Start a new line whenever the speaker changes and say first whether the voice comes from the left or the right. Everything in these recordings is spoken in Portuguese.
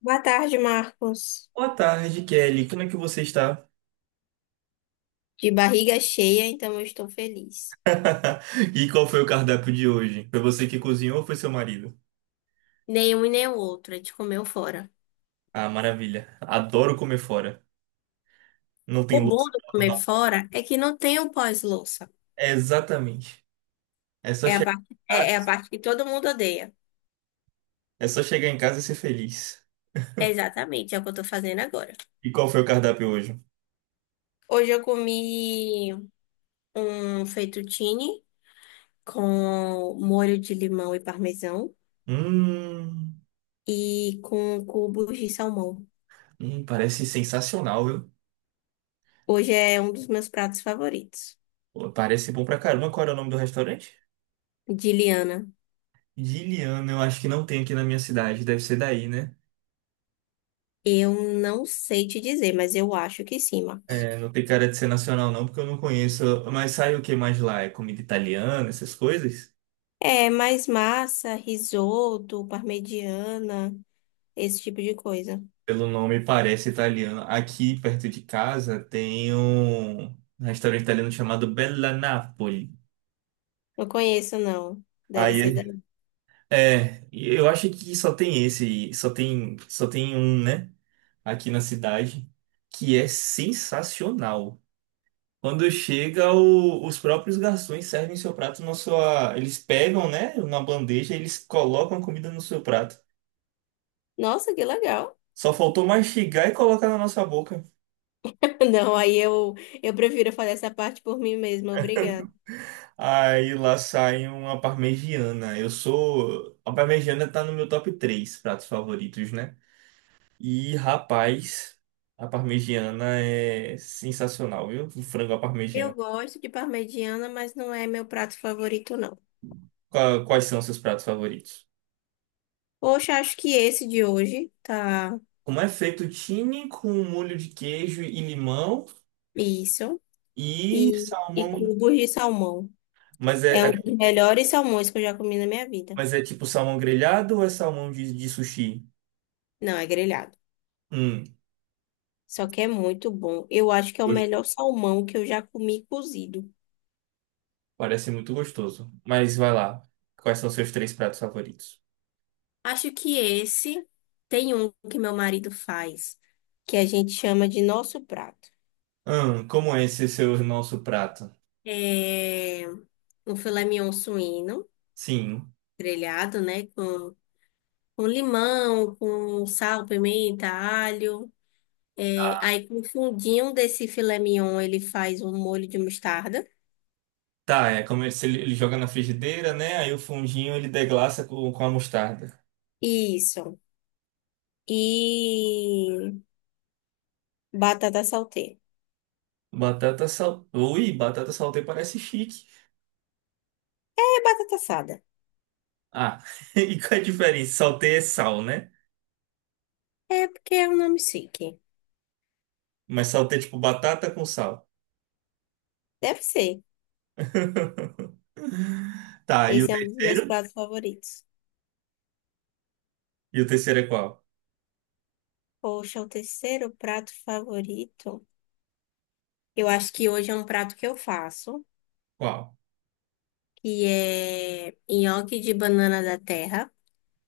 left: Boa tarde, Marcos.
right: Boa tarde, Kelly. Como é que você está?
left: De barriga cheia, então eu estou feliz.
right: E qual foi o cardápio de hoje? Foi você que cozinhou ou foi seu marido?
left: Nenhum e nem o outro, a gente comeu fora.
right: Ah, maravilha. Adoro comer fora. Não tem
left: O bom
right: louça
left: do
right: pra
left: comer
right: lavar.
left: fora é que não tem o pós-louça.
right: É exatamente. É só
left: É a
right: chegar em
left: parte, é, é a
right: casa,
left: parte que todo mundo odeia.
right: é só chegar em casa e ser feliz.
left: É exatamente, é o que eu estou fazendo agora.
right: E qual foi o cardápio hoje?
left: Hoje eu comi um fettuccine com molho de limão e parmesão
right: Hum,
left: e com cubos de salmão.
right: parece sensacional, viu?
left: Hoje é um dos meus pratos favoritos,
right: Pô, parece bom pra caramba. Qual era o nome do restaurante?
left: de Liana.
right: Giliano, eu acho que não tem aqui na minha cidade. Deve ser daí, né?
left: Eu não sei te dizer, mas eu acho que sim, Marcos.
right: É, não tem cara de ser nacional não, porque eu não conheço. Mas sai o que mais lá? É comida italiana, essas coisas?
left: É, mais massa, risoto, parmegiana, esse tipo de coisa.
right: Pelo nome parece italiano. Aqui perto de casa tem um restaurante italiano chamado Bella Napoli.
left: Não conheço, não. Deve ser da...
right: Aí é, e eu acho que só tem esse, só tem um, né? Aqui na cidade, que é sensacional. Quando chega, os próprios garçons servem seu prato na sua. Eles pegam, né, na bandeja, eles colocam a comida no seu prato.
left: Nossa, que legal.
right: Só faltou mastigar e colocar na nossa boca.
left: Não, eu prefiro fazer essa parte por mim mesma, obrigada.
right: Aí lá sai uma parmegiana. Eu sou. A parmegiana tá no meu top 3 pratos favoritos, né? E rapaz, a parmegiana é sensacional, viu? O frango à
left: Eu
right: parmegiana.
left: gosto de parmegiana, mas não é meu prato favorito, não.
right: Quais são seus pratos favoritos?
left: Poxa, acho que esse de hoje tá
right: Como é feito fettuccine com molho de queijo e limão
left: isso.
right: e
left: E, e
right: salmão.
left: cubos de salmão.
right: Mas
left: É um
right: é,
left: dos melhores salmões que eu já comi na minha vida.
right: mas é tipo salmão grelhado ou é salmão de sushi?
left: Não, é grelhado.
right: Hum.
left: Só que é muito bom. Eu acho que é o melhor salmão que eu já comi cozido.
right: Parece muito gostoso. Mas vai lá. Quais são seus três pratos favoritos?
left: Acho que esse tem um que meu marido faz, que a gente chama de nosso prato.
right: Como é esse seu nosso prato?
left: É um filé mignon suíno,
right: Sim.
left: grelhado, né? Com limão, com sal, pimenta, alho. É, aí com o fundinho desse filé mignon, ele faz um molho de mostarda.
right: Tá, é como se ele joga na frigideira, né? Aí o fundinho ele deglaça com a mostarda.
left: Isso. E batata salteira.
right: Ui, batata saltei parece chique.
left: É batata assada.
right: Ah, e qual é a diferença? Saltei é sal, né?
left: É porque é um nome chique.
right: Mas saltei é tipo batata com sal.
left: Deve ser.
right: Tá, e o
left: Esse é um dos meus
right: terceiro?
left: pratos favoritos.
right: E o terceiro é qual?
left: Poxa, o terceiro prato favorito. Eu acho que hoje é um prato que eu faço,
right: Qual?
left: que é nhoque de banana da terra,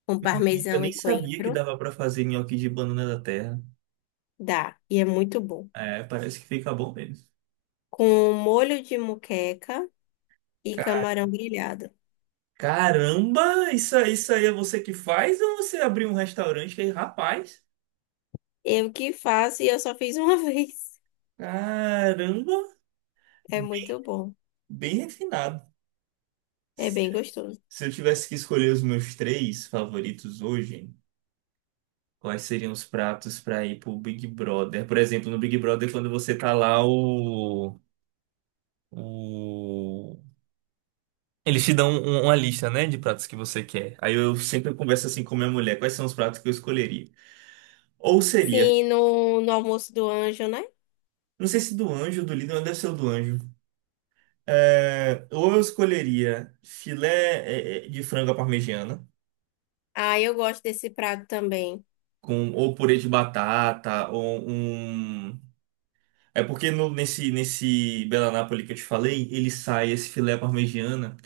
left: com
right: Eu
left: parmesão
right: nem
left: e
right: sabia que
left: coentro.
right: dava pra fazer nhoque de banana da terra.
left: Dá, e é muito bom.
right: É, parece que fica bom mesmo.
left: Com molho de moqueca e camarão grelhado.
right: Caramba, isso aí é você que faz ou você abriu um restaurante que rapaz?
left: Eu que faço e eu só fiz uma vez.
right: Caramba,
left: É
right: bem,
left: muito bom.
right: bem refinado.
left: É bem gostoso.
right: Se eu tivesse que escolher os meus três favoritos hoje, quais seriam os pratos para ir pro Big Brother? Por exemplo, no Big Brother, quando você tá lá, o... Eles te dão uma lista, né, de pratos que você quer. Aí eu sempre converso assim com minha mulher, quais são os pratos que eu escolheria? Ou seria,
left: Sim, no almoço do anjo, né?
right: não sei se do anjo, ou do líder, mas deve ser o do anjo. É, ou eu escolheria filé de frango à parmegiana,
left: Ah, eu gosto desse prato também.
right: com, ou purê de batata, ou um. É porque nesse Bela Napoli que eu te falei, ele sai esse filé à parmegiana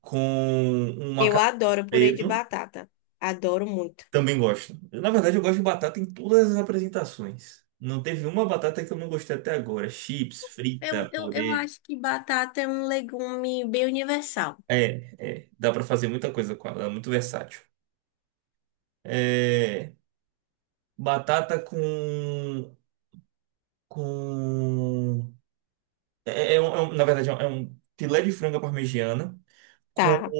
right: com um
left: Eu
right: macarrão
left: adoro purê de
right: preto.
left: batata. Adoro muito.
right: Também gosto. Na verdade, eu gosto de batata em todas as apresentações. Não teve uma batata que eu não gostei até agora. Chips,
left: Eu,
right: frita,
left: eu, eu
right: purê.
left: acho que batata é um legume bem universal.
right: É, dá pra fazer muita coisa com ela, é muito versátil. É, batata com. É, na verdade, é um filé de frango parmegiana com
left: Tá.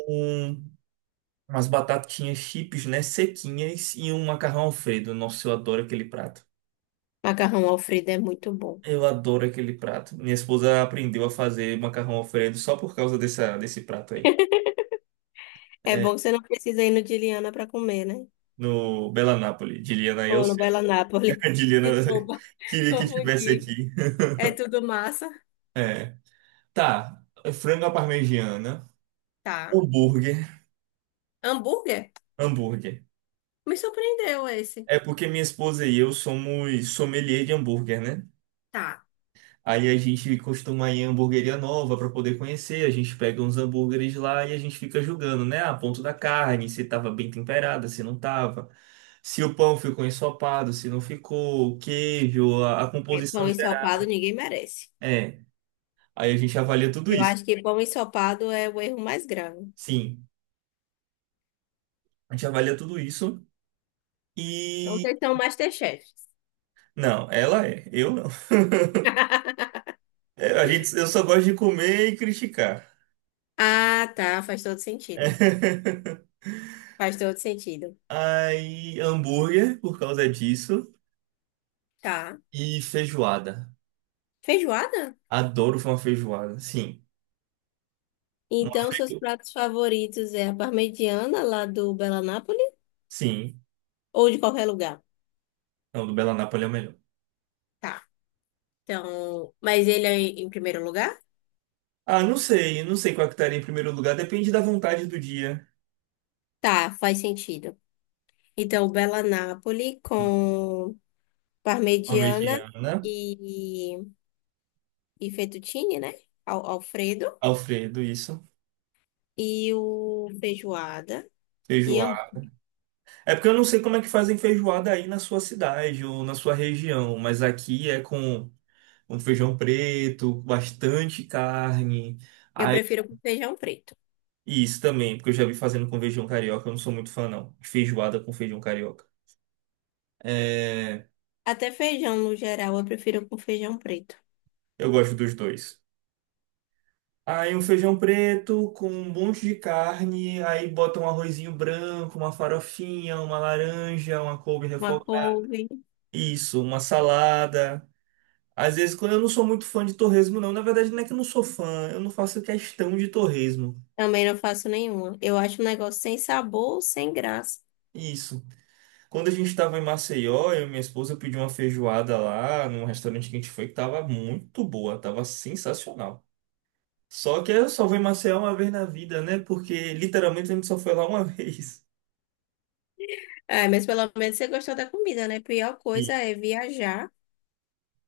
right: umas batatinhas chips, né? Sequinhas e um macarrão Alfredo. Nossa, eu adoro aquele prato.
left: Macarrão Alfredo é muito bom.
right: Eu adoro aquele prato. Minha esposa aprendeu a fazer macarrão Alfredo só por causa dessa, desse prato aí.
left: É bom
right: É,
left: que você não precisa ir no de Liana para comer, né?
right: no Bela Nápoles. Diliana, eu
left: Ou no
right: sei.
left: Bela Nápoles.
right: Diliana
left: Desculpa,
right: queria que tivesse
left: confundi.
right: aqui.
left: É tudo massa.
right: É. Tá. Frango à parmegiana.
left: Tá.
right: Hambúrguer.
left: Hambúrguer?
right: Hambúrguer.
left: Me surpreendeu esse.
right: É porque minha esposa e eu somos sommelier de hambúrguer, né?
left: Tá.
right: Aí a gente costuma ir em hamburgueria nova para poder conhecer, a gente pega uns hambúrgueres lá e a gente fica julgando, né? A ponto da carne, se tava bem temperada, se não tava, se o pão ficou ensopado, se não ficou, o queijo, a
left: É, pão
right: composição geral.
left: ensopado ninguém merece.
right: É, aí a gente avalia tudo
left: Eu
right: isso.
left: acho que pão ensopado é o erro mais grave.
right: Sim, a gente avalia tudo isso
left: Então,
right: e
left: vocês são Masterchefs.
right: não, ela é, eu não. É, a gente, eu só gosto de comer e criticar.
left: Ah, tá. Faz todo sentido. Faz todo sentido.
right: Aí, hambúrguer por causa disso.
left: Tá.
right: E feijoada.
left: Feijoada?
right: Adoro uma feijoada. Sim. Uma
left: Então, seus
right: feijoada.
left: pratos favoritos é a parmegiana lá do Bela Napoli
right: Sim.
left: ou de qualquer lugar?
right: Não, do Bela Nápoles é o melhor.
left: Tá. Então, mas ele é em primeiro lugar?
right: Ah, não sei. Não sei qual é que estaria em primeiro lugar. Depende da vontade do dia.
left: Tá, faz sentido. Então, Bela Napoli com parmegiana
right: Parmegiana.
left: e, e fettuccine, né? Al- Alfredo.
right: Alfredo, isso.
left: E o feijoada. E hambú-
right: Feijoada. É porque eu não sei como é que fazem feijoada aí na sua cidade ou na sua região. Mas aqui é com um feijão preto, bastante carne.
left: eu prefiro com feijão preto.
right: E isso também, porque eu já vi fazendo com feijão carioca, eu não sou muito fã, não. De feijoada com feijão carioca. É,
left: Até feijão, no geral, eu prefiro com feijão preto.
right: eu gosto dos dois. Aí um feijão preto com um monte de carne, aí bota um arrozinho branco, uma farofinha, uma laranja, uma couve
left: Uma
right: refogada.
left: couve.
right: Isso, uma salada. Às vezes, quando eu não sou muito fã de torresmo, não. Na verdade, não é que eu não sou fã, eu não faço questão de torresmo.
left: Também não faço nenhuma. Eu acho um negócio sem sabor, sem graça.
right: Isso. Quando a gente estava em Maceió, eu e minha esposa pedi uma feijoada lá num restaurante que a gente foi que tava muito boa, tava sensacional. Só que eu só vou em Maceió uma vez na vida, né? Porque literalmente a gente só foi lá uma vez.
left: Ah, mas pelo menos você gostou da comida, né? Pior coisa
right: E
left: é viajar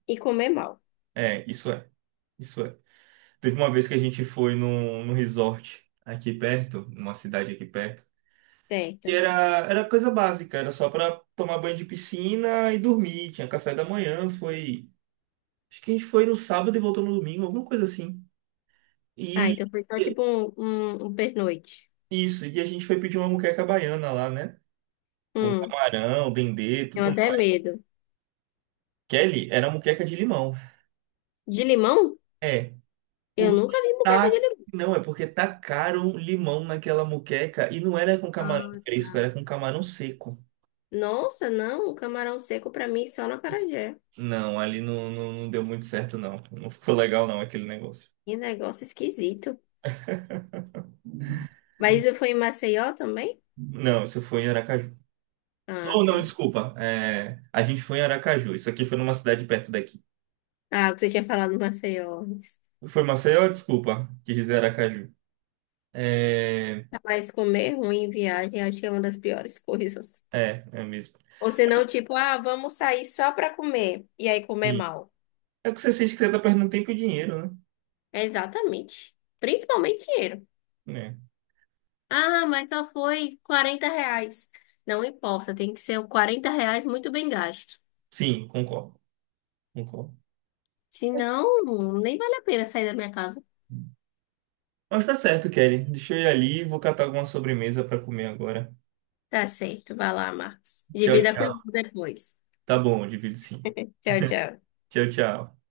left: e comer mal,
right: é, isso é. Isso é. Teve uma vez que a gente foi num resort aqui perto, numa cidade aqui perto. E
left: certo?
right: era coisa básica, era só pra tomar banho de piscina e dormir. Tinha café da manhã, foi. Acho que a gente foi no sábado e voltou no domingo, alguma coisa assim.
left: Ah,
right: E
left: então foi só tipo um pernoite.
right: isso, e a gente foi pedir uma moqueca baiana lá, né? Com
left: Hum,
right: camarão, dendê,
left: tenho
right: tudo
left: até
right: mais.
left: medo.
right: Kelly, era moqueca de limão.
left: De limão?
right: É,
left: Eu
right: porque
left: nunca vi bucata de
right: tá.
left: limão.
right: Não, é porque tacaram limão naquela moqueca e não era com camarão
left: Ah,
right: fresco,
left: tá.
right: era com camarão seco.
left: Nossa, não, camarão seco pra mim só no acarajé.
right: Não, ali não, não, não deu muito certo, não. Não ficou legal, não, aquele negócio.
left: Que negócio esquisito. Mas isso foi em Maceió também?
right: Não, isso foi em Aracaju.
left: Ah,
right: Ou não,
left: tá.
right: desculpa. É, a gente foi em Aracaju. Isso aqui foi numa cidade perto daqui.
left: Ah, o que você tinha falado em Maceió.
right: Foi Maceió, desculpa. Quis dizer Aracaju. É,
left: Mas comer ruim em viagem acho que é uma das piores coisas.
right: é, é mesmo.
left: Ou senão, tipo, ah, vamos sair só pra comer. E aí comer mal.
right: É o que você sente que você tá perdendo tempo e dinheiro,
left: É exatamente. Principalmente dinheiro.
right: né? É.
left: Ah, mas só foi R$ 40. Não importa, tem que ser o R$ 40 muito bem gasto.
right: Sim, concordo, concordo.
left: Senão, nem vale a pena sair da minha casa.
right: Mas tá certo, Kelly. Deixa eu ir ali, e vou catar alguma sobremesa pra comer agora.
left: Tá certo, vai lá, Marcos.
right: Tchau,
left: Divida
right: tchau.
left: comigo depois.
right: Tá bom, eu divido sim.
left: Tchau, tchau.
right: Tchau, tchau.